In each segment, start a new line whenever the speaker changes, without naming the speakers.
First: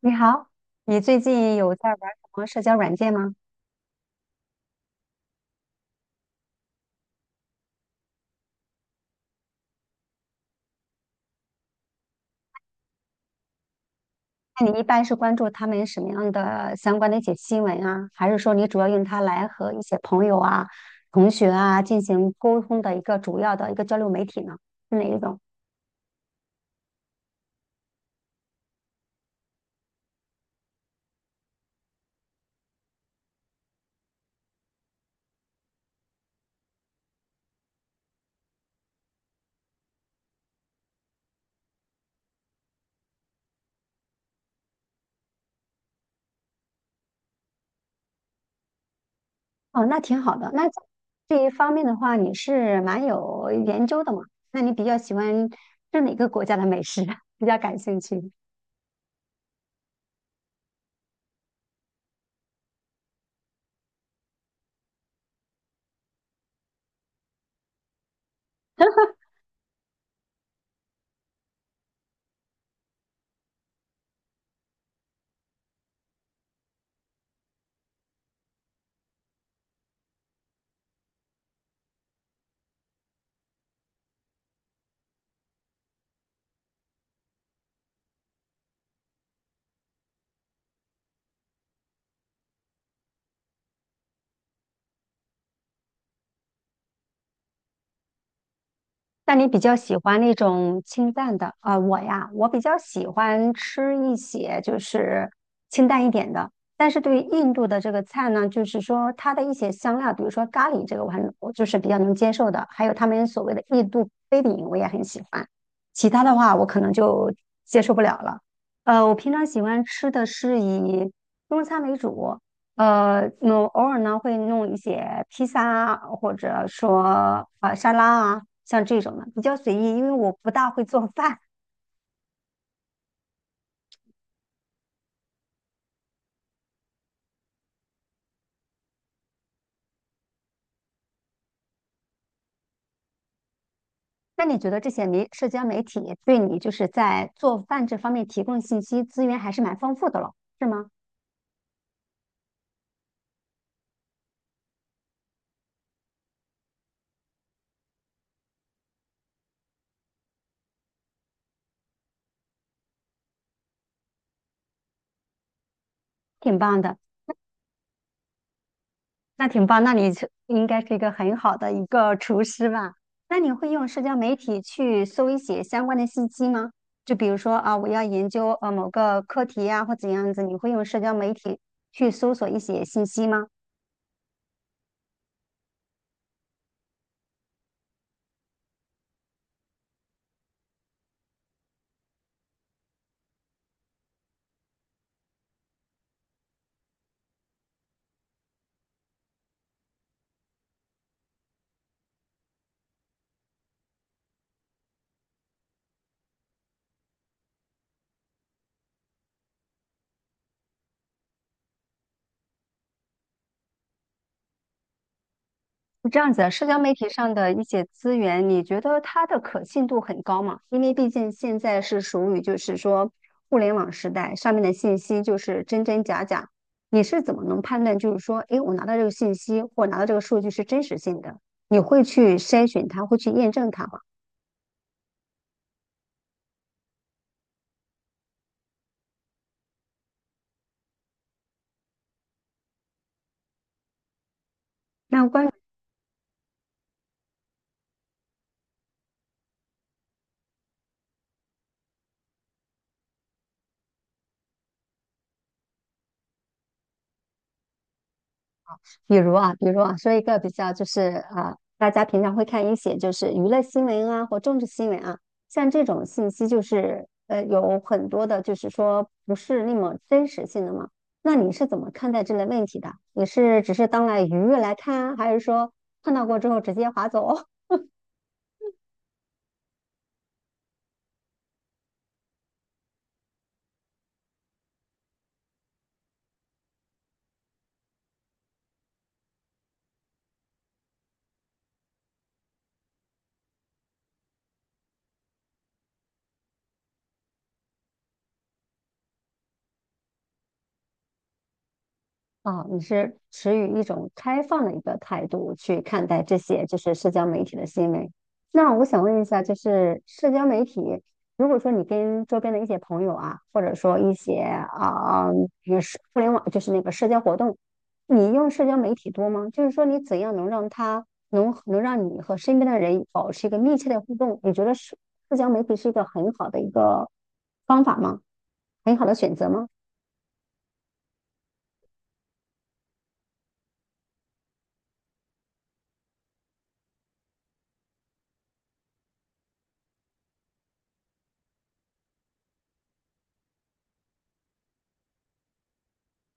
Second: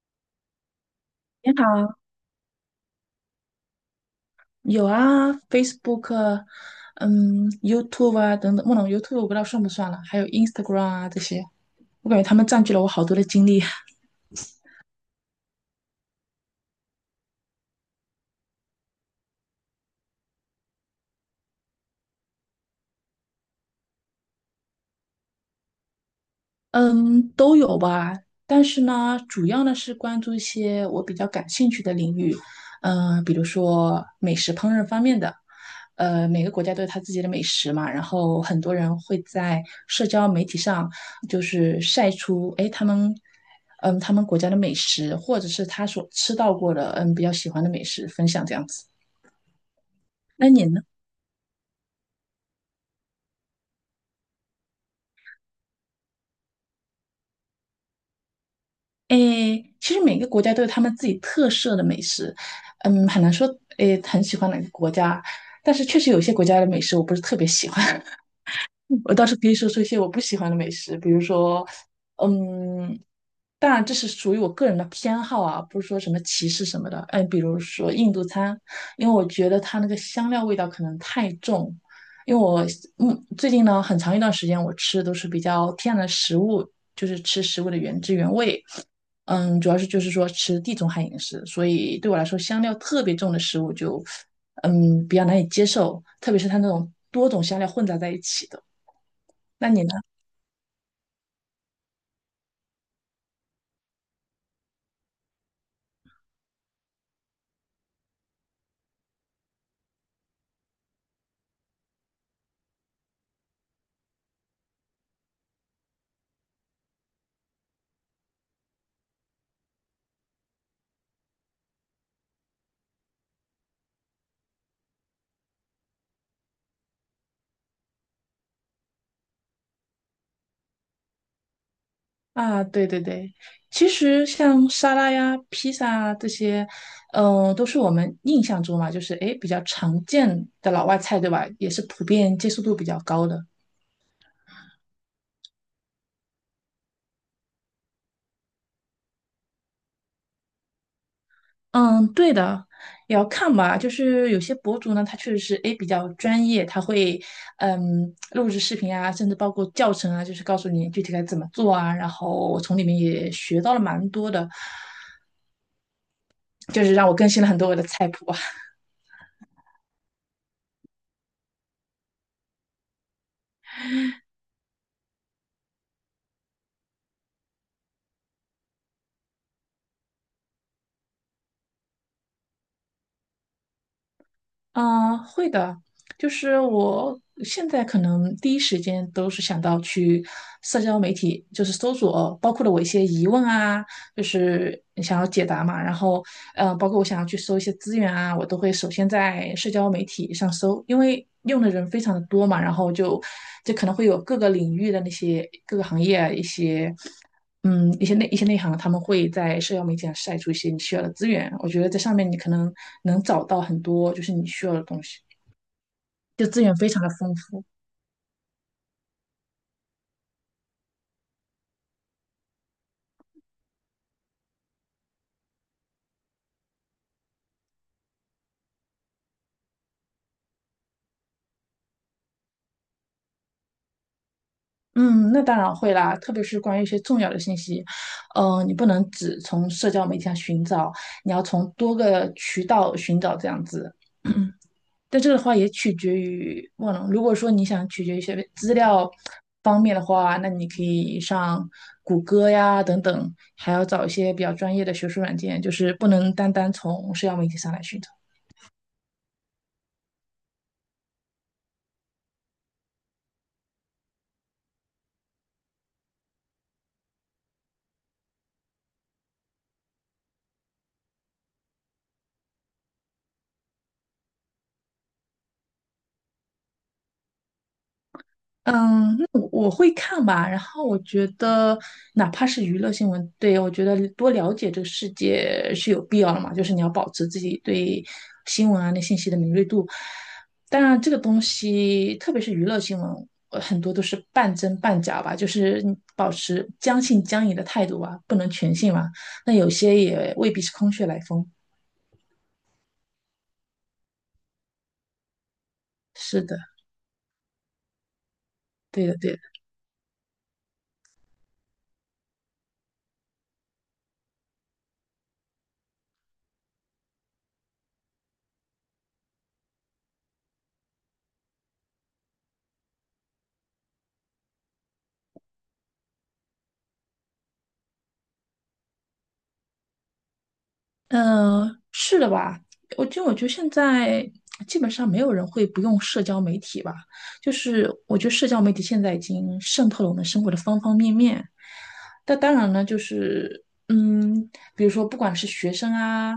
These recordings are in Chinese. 你好，你最
你
近有在
好，
玩什么社交软件吗？
有啊，Facebook，YouTube 啊等等，不能 YouTube 我不知道算不算了，还有 Instagram 啊这些，我感觉他们占据了我好多的精力。
那你一般是关注他们什么样的相关的一些新闻啊？还是说你主要用它来和一些朋友啊、同学啊进行沟通的一个主要的一个交流媒体呢？是哪一种？
嗯，都有吧，但是呢，主要呢是关注一些我比较感兴趣的领域，比如说美食烹饪方面的，每个国家都有它自己的美食嘛，然后很多人会在社交媒体上就是晒出，他们国家的美食，或者是他所吃到过的，比较喜欢的美食分享这样子。
哦，那挺好
那
的。
你
那在
呢？
这一方面的话，你是蛮有研究的嘛？那你比较喜欢是哪个国家的美食？比较感兴趣？
其实每个国家都有他们自己特色的美食，很难说很喜欢哪个国家，但是确实有些国家的美食我不是特别喜欢。我倒是可以说说一些我不喜欢的美食，比如说，嗯，当然这是属于我个人的偏好啊，不是说什么歧视什么的。嗯，比如说印度餐，因为我觉得它那个香料味道可能太重。因为我最近呢很长一段时间我吃的都是比较天然的食物，就是吃食物的原汁原味。主要是就是说吃地中海饮食，所以对我来说香料特别重的食物就比较难以接受，特别是它那种多种香料混杂在一起的。
那你比
那
较
你呢？
喜欢那种清淡的？啊、我呀，我比较喜欢吃一些就是清淡一点的。但是对于印度的这个菜呢，就是说它的一些香料，比如说咖喱这个，我就是比较能接受的。还有他们所谓的印度飞饼，我也很喜欢。其他的话，我可能就接受不了了。我平常喜欢吃的是以中餐为主，那偶尔呢会弄一些披萨啊，或者说啊、沙拉啊，像这种的比较随意，因为我不大会做饭。
啊，对对对，其实像沙拉呀、披萨啊这些，都是我们印象中嘛，就是比较常见的老外菜，对吧？也是普遍接受度比较高的。
那你觉得这些社交媒体对你就是在做饭这方面提供信息资源还是蛮丰富的了，是吗？
嗯，对的，也要看吧。就是有些博主呢，他确实是比较专业，他会录制视频啊，甚至包括教程啊，就是告诉你具体该怎么做啊。然后我从里面也学到了蛮多的，
挺棒
就是
的。
让我更新了很多我的菜谱啊。
那挺棒，那你是应该是一个很好的一个厨师吧？那你会用社交媒体去搜一些相关的信息吗？就比如说啊，我要研究某个课题呀、或怎样子，你会用社交媒体去搜索一些信息吗？
嗯，会的，就是我现在可能第一时间都是想到去社交媒体，就是搜索，包括了我一些疑问啊，就是想要解答嘛，然后包括我想要去搜一些资源啊，我都会首先在社交媒体上搜，因为用的人非常的多嘛，然后就可能会有各个领域的那些各个行业啊一些内行，他们会在社交媒体上晒出一些你需要的资源。我觉得在上面你可能能找到很多就是你需要的东西，
是这样子
就
的，
资
社
源
交
非
媒
常
体
的
上
丰
的一
富。
些资源，你觉得它的可信度很高吗？因为毕竟现在是属于就是说互联网时代，上面的信息就是真真假假，你是怎么能判断就是说，诶，我拿到这个信息或拿到这个数据是真实性的？你会去筛选它，会去验证它吗？
嗯，那当然会啦，特别是关于一些重要的信息，你不能只从社交媒体上寻找，你要从多个渠道寻找这样子。但
那
这个的
关
话也取决于忘了，如果说你想取决于一些资料方面的话，那你可以上谷歌呀等等，还要找一些比较专业的学术软件，就是不能单单从社交媒体上来寻找。
比如啊，比如啊，说一个比较就是啊，大家平常会看一些就是娱乐新闻啊或政治新闻啊，像这种信息就是有很多的，就是说不是那么真实性的嘛。那你是怎么看待这类问题的？你是只是当来娱乐来看啊还是说看到过之后直接划走？
嗯，那我会看吧。然后我觉得，哪怕是娱乐新闻，对，我觉得多了解这个世界是有必要的嘛。就是你要保持自己对新闻啊那信息的敏锐度。当然，这个东西，特别是娱乐新闻，很多都是半真半假吧，就是你保持将信将疑的态度吧，不能全信嘛。那有些也未必是空穴来风。
哦，你是持于一种开放的一个态度去看待这
是的，
些就是社交媒体的新闻。那我想
对的，
问一
对的。
下，就是社交媒体，如果说你跟周边的一些朋友啊，或者说一些啊，也是互联网，就是那个社交活动，你用社交媒体多吗？就是说你怎样能让它能让你和身边的人保持一个密切的互动？你觉得社交媒体是一个很好的一个方法吗？很好的选择吗？
嗯，是的吧？我觉得现在基本上没有人会不用社交媒体吧。就是我觉得社交媒体现在已经渗透了我们生活的方方面面。但当然呢，就是比如说不管是学生啊，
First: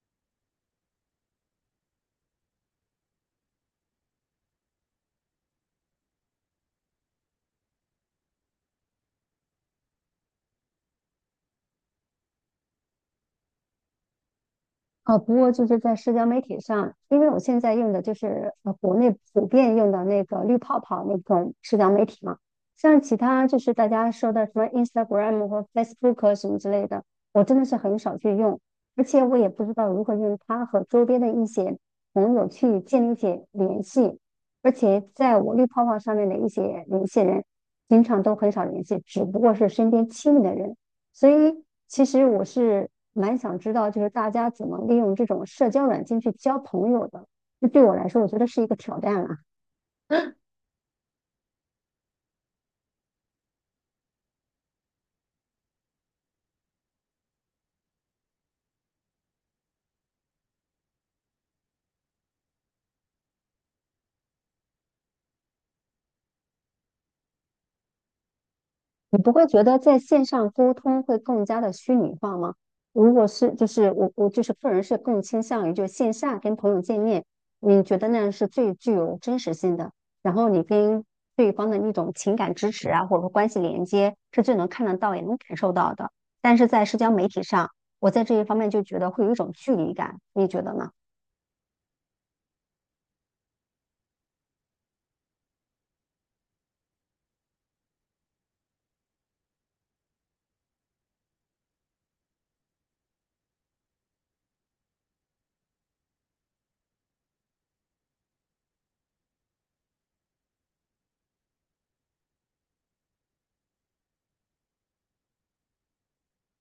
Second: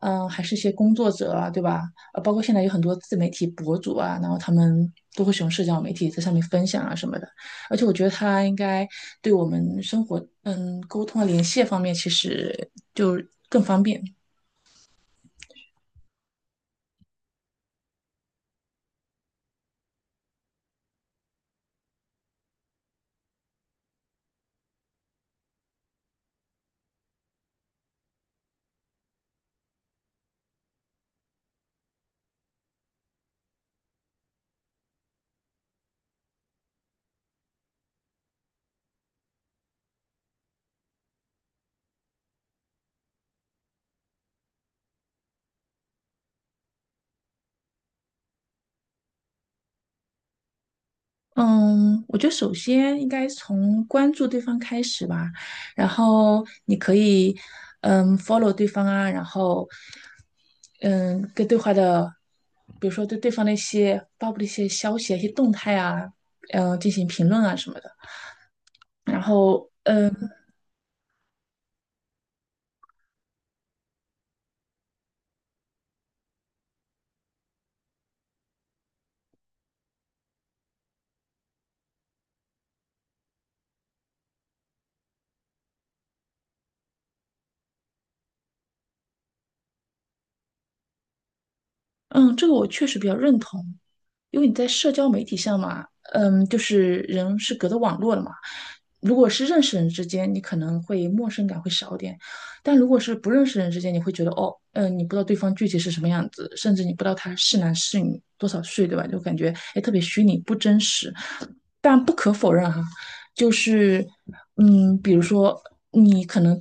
还是一些工作者啊，对吧？包括现在有很多自媒体博主啊，然后他们都会使用社交媒体在上面分享啊什么的。而且我觉得它应该对我们生活，沟通啊、联系方面，其实就更方便。
啊，不过就是在社交媒体上，因为我现在用的就是国内普遍用的那个绿泡泡那种社交媒体嘛，像其他就是大家说的什么 Instagram 和 Facebook 什么之类的，我真的是很少去用，而且我也不知道如何用它和周边的一些朋友去建立起联系，而且在我绿泡泡上面的一些联系人，经常都很少联系，只不过是身边亲密的人。所以其实我是蛮想知道，就是大家怎么利用这种社交软件去交朋友的。这对我来说，我觉得是一个挑战啊。
嗯，我觉得首先应该从关注对方开始吧，然后你可以follow 对方啊，然后嗯跟对话的，比如说对对方的一些发布的一些消息啊、一些动态啊，进行评论啊什么的，
你
然
不会觉
后。
得在
嗯。
线上沟通会更加的虚拟化吗？如果是，就是我就是个人是更倾向于就线下跟朋友见面，你觉得那样是最具有真实性的，然后你跟对方的那种情感支持啊，或者说关系连接是最能看得到也能感受到的。但是在社交媒体上，我在这一方面就觉得会有一种距离感，你觉得呢？
嗯，这个我确实比较认同，因为你在社交媒体上嘛，就是人是隔着网络的嘛。如果是认识人之间，你可能会陌生感会少一点，但如果是不认识人之间，你会觉得你不知道对方具体是什么样子，甚至你不知道他是男是女，多少岁，对吧？就感觉特别虚拟，不真实。但不可否认哈，就是比如说你可能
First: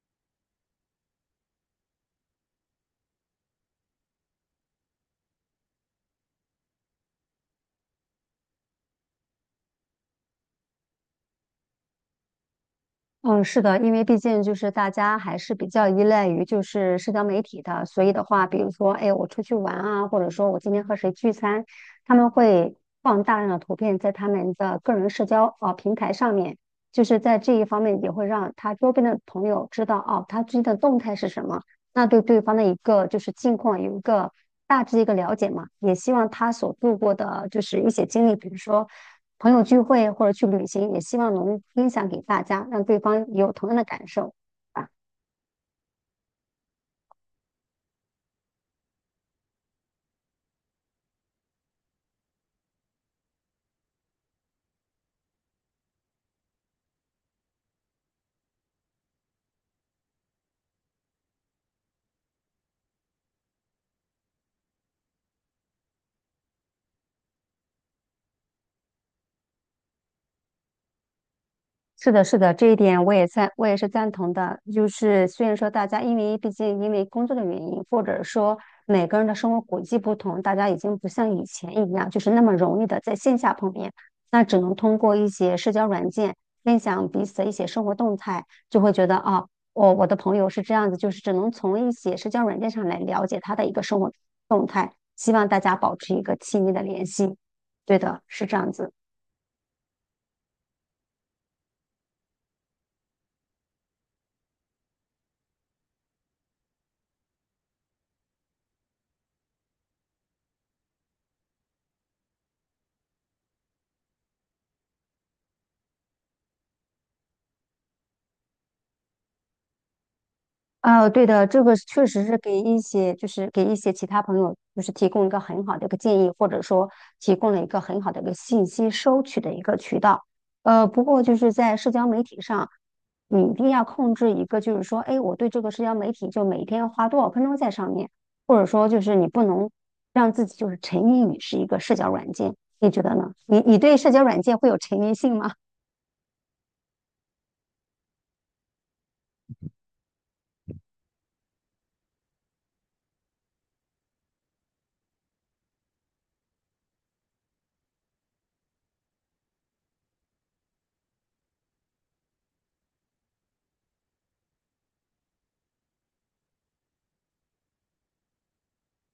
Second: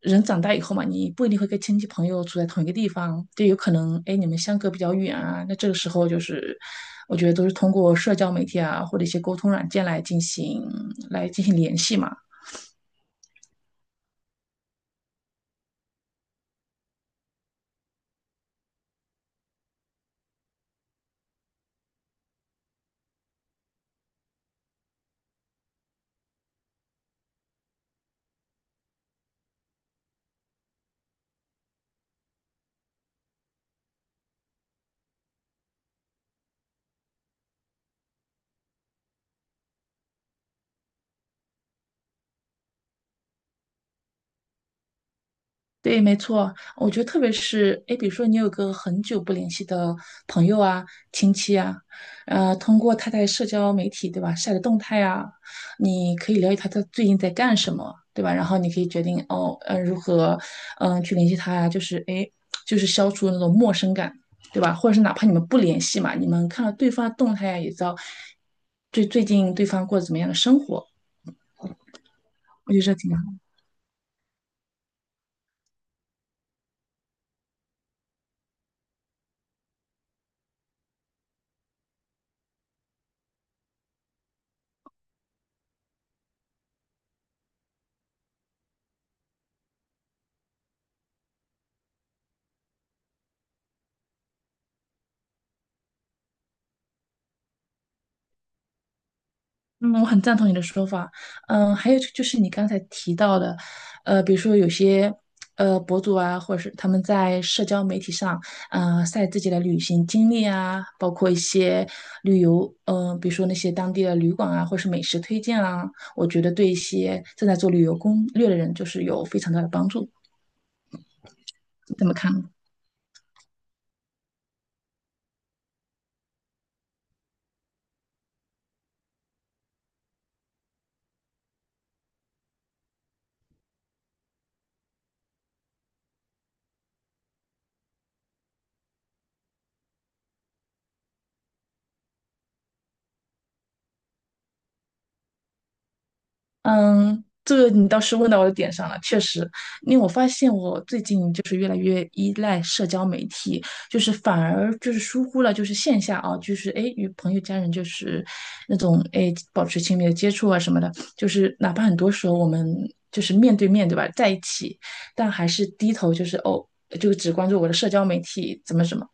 人长大以后嘛，你不一定会跟亲戚朋友住在同一个地方，就有可能你们相隔比较远啊，那这个时候就是我觉得都是通过社交媒体啊或者一些沟通软件来进行联系嘛。
嗯，是的，因为毕竟就是大家还是比较依赖于就是社交媒体的，所以的话，比如说，哎，我出去玩啊，或者说我今天和谁聚餐，他们会放大量的图片在他们的个人社交啊平台上面，就是在这一方面也会让他周边的朋友知道哦，他最近的动态是什么，那对对方的一个就是近况有一个大致一个了解嘛，也希望他所度过的就是一些经历，比如说。朋友聚会或者去旅行，也希望能分享给大家，让对方也有同样的感受。啊。
对，没错，我觉得特别是，比如说你有个很久不联系的朋友啊、亲戚啊，通过他在社交媒体，对吧，晒的动态啊，你可以了解他最近在干什么，对吧？然后你可以决定如何，去联系他呀、就是就是消除那种陌生感，对吧？或者是哪怕你们不联系嘛，你们看到对方的动态啊，也知道最近对方过得怎么样的生活，
是的，是的，这
我
一
觉得这
点我也
挺。
赞，我也是赞同的。就是虽然说大家因为毕竟因为工作的原因，或者说每个人的生活轨迹不同，大家已经不像以前一样，就是那么容易的在线下碰面，那只能通过一些社交软件分享彼此的一些生活动态，就会觉得啊，我的朋友是这样子，就是只能从一些社交软件上来了解他的一个生活动态。希望大家保持一个亲密的联系。对的，是这样子。
嗯，我很赞同你的说法。还有就是你刚才提到的，比如说有些博主啊，或者是他们在社交媒体上，晒自己的旅行经历啊，包括一些旅游，比如说那些当地的旅馆啊，或是美食推荐啊，我觉得对一些正在做旅游攻略的人，就是有非常大的帮助。
呃，对的，这个是
你
确
怎么
实
看
是
呢？
给一些，就是给一些其他朋友，就是提供一个很好的一个建议，或者说提供了一个很好的一个信息收取的一个渠道。不过就是在社交媒体上，你一定要控制一个，就是说，哎，我对这个社交媒体就每天要花多少分钟在上面，或者说就是你不能让自己就是沉迷于是一个社交软件，你觉得呢？你对社交软件会有沉迷性吗？
嗯，这个你倒是问到我的点上了，确实，因为我发现我最近就是越来越依赖社交媒体，就是反而就是疏忽了就是线下啊，就是与朋友家人就是那种保持亲密的接触啊什么的，就是哪怕很多时候我们就是面对面对吧，在一起，但还是低头就是就只关注我的社交媒体怎么怎么。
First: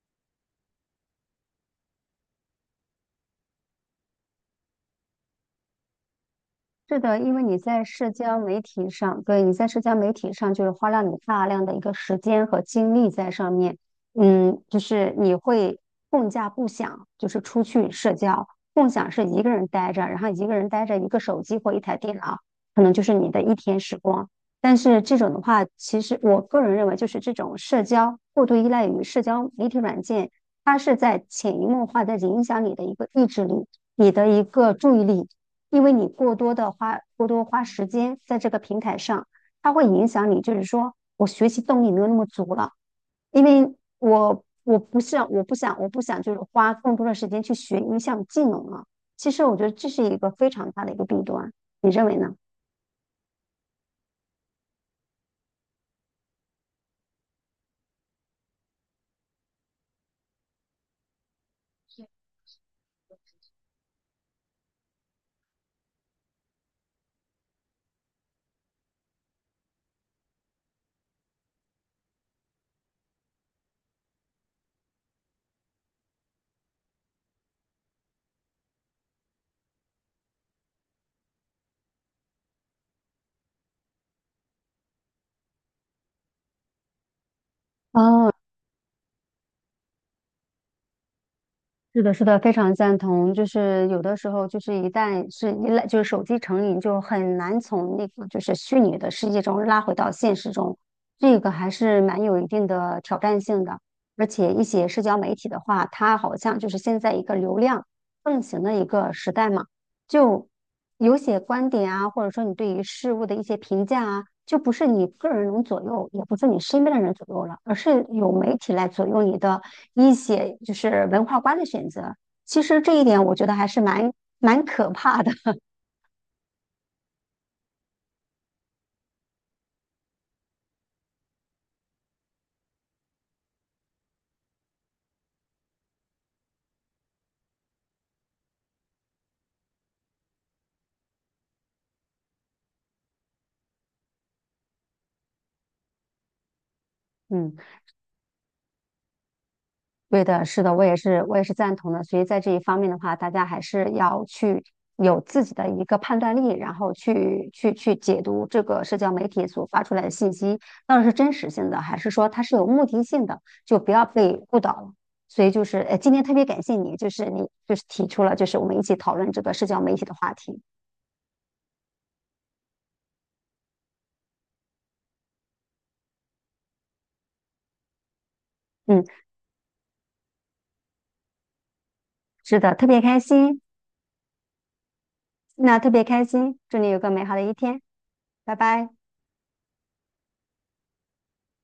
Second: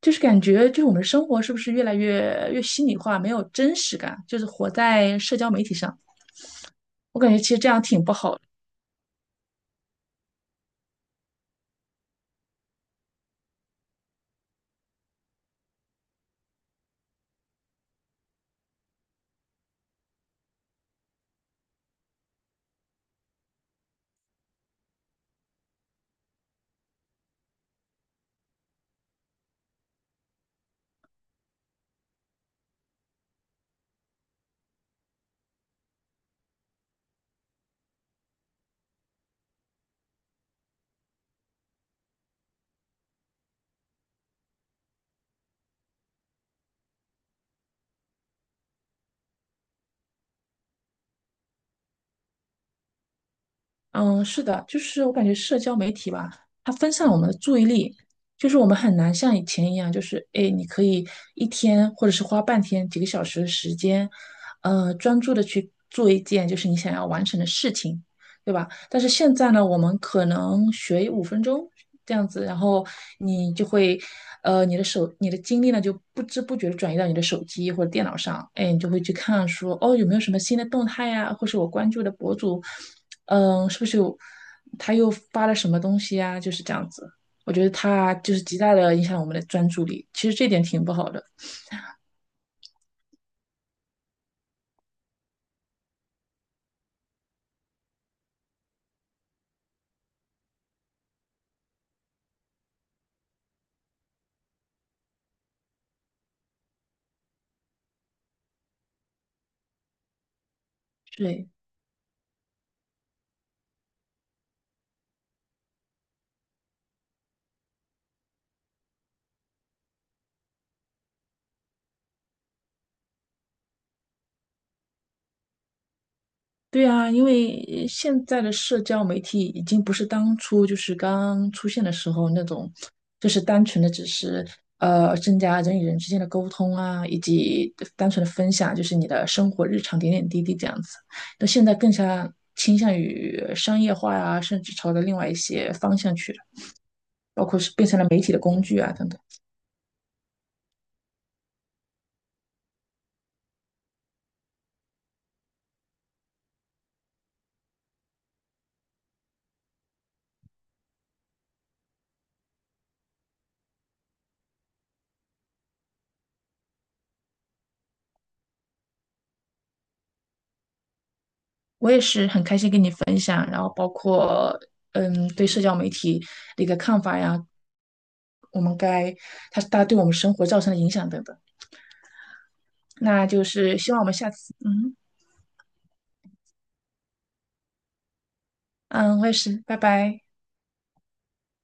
就是感觉，就是我们的生活是不是越来越心里话没有真实感，就是活在社交媒体上。
是的，
我感
因
觉
为
其
你
实这样
在
挺
社
不好
交
的。
媒体上，对，你在社交媒体上就是花了你大量的一个时间和精力在上面，嗯，就是你会更加不想就是出去社交，共享是一个人待着，然后一个人待着一个手机或一台电脑，可能就是你的一天时光。但是这种的话，其实我个人认为，就是这种社交过度依赖于社交媒体软件，它是在潜移默化的影响你的一个意志力，你的一个注意力。因为你过多的花过多花时间在这个平台上，它会影响你，就是说我学习动力没有那么足了，因为我不想就是花更多的时间去学一项技能了。其实我觉得这是一个非常大的一个弊端，你认为呢？
嗯，是的，就是我感觉社交媒体吧，它分散了我们的注意力，就是我们很难像以前一样，就是你可以一天或者是花半天、几个小时的时间，专注的去做一件就是你想要完成的事情。对吧？但是现在呢，我们可能学5分钟这样子，然后你就会，你的精力呢就不知不觉的转移到你的手机或者电脑上，你就会去看说，哦，有没有什么新的动态呀、或是我关注的博主，是不是有他又发了什么东西呀、就是这样子，我觉得他
哦，
就是极大的影响我们的专注力，其实这点挺不好的。
是的，是的，非常赞同。就是有的时候，就是一旦是依赖，就是手机成瘾，就很难从那个就是虚拟的世界中拉回到现实中，这个还是蛮有一定的挑战性的。而且一些社交媒体的话，它好像就是现在一个流量盛行的一个时代嘛，就有些
对，
观点啊，或者说你对于事物的一些评价啊，就不是你个人能左右，也不是你身边的人左右了，而是有媒体来左右你的。一些就是文化观的选择。其实这一点我觉得还是蛮可怕的。
对啊，因为现在的社交媒体已经不是当初就是刚出现的时候那种，就是单纯的只是增加人与人之间的沟通啊，以及单纯的分享，就是你的生活日常点点滴滴这样子。那现在更加倾向于商业化啊，甚至朝着另外一些方向去了，包
嗯，
括是变成了媒体的工具啊等等。
对的，是的，我也是赞同的。所以在这一方面的话，大家还是要去有自己的一个判断力，然后去解读这个社交媒体所发出来的信息，到底是真实性的，还是说它是有目的性的，就不要被误导了。所以就是，今天特别感谢你，就是你就是提出了，就是我们一起讨论这个社交媒体的话题。
我也是很开心跟你分享，然后包括对社交媒体的一个看法呀，我们
嗯，
该它它对我们生活造成的影响等等。
是的，特别开
那就
心。
是希望我们下次，嗯
那特别开心，祝你有个美好的一天，拜拜。
嗯，我也是，拜拜。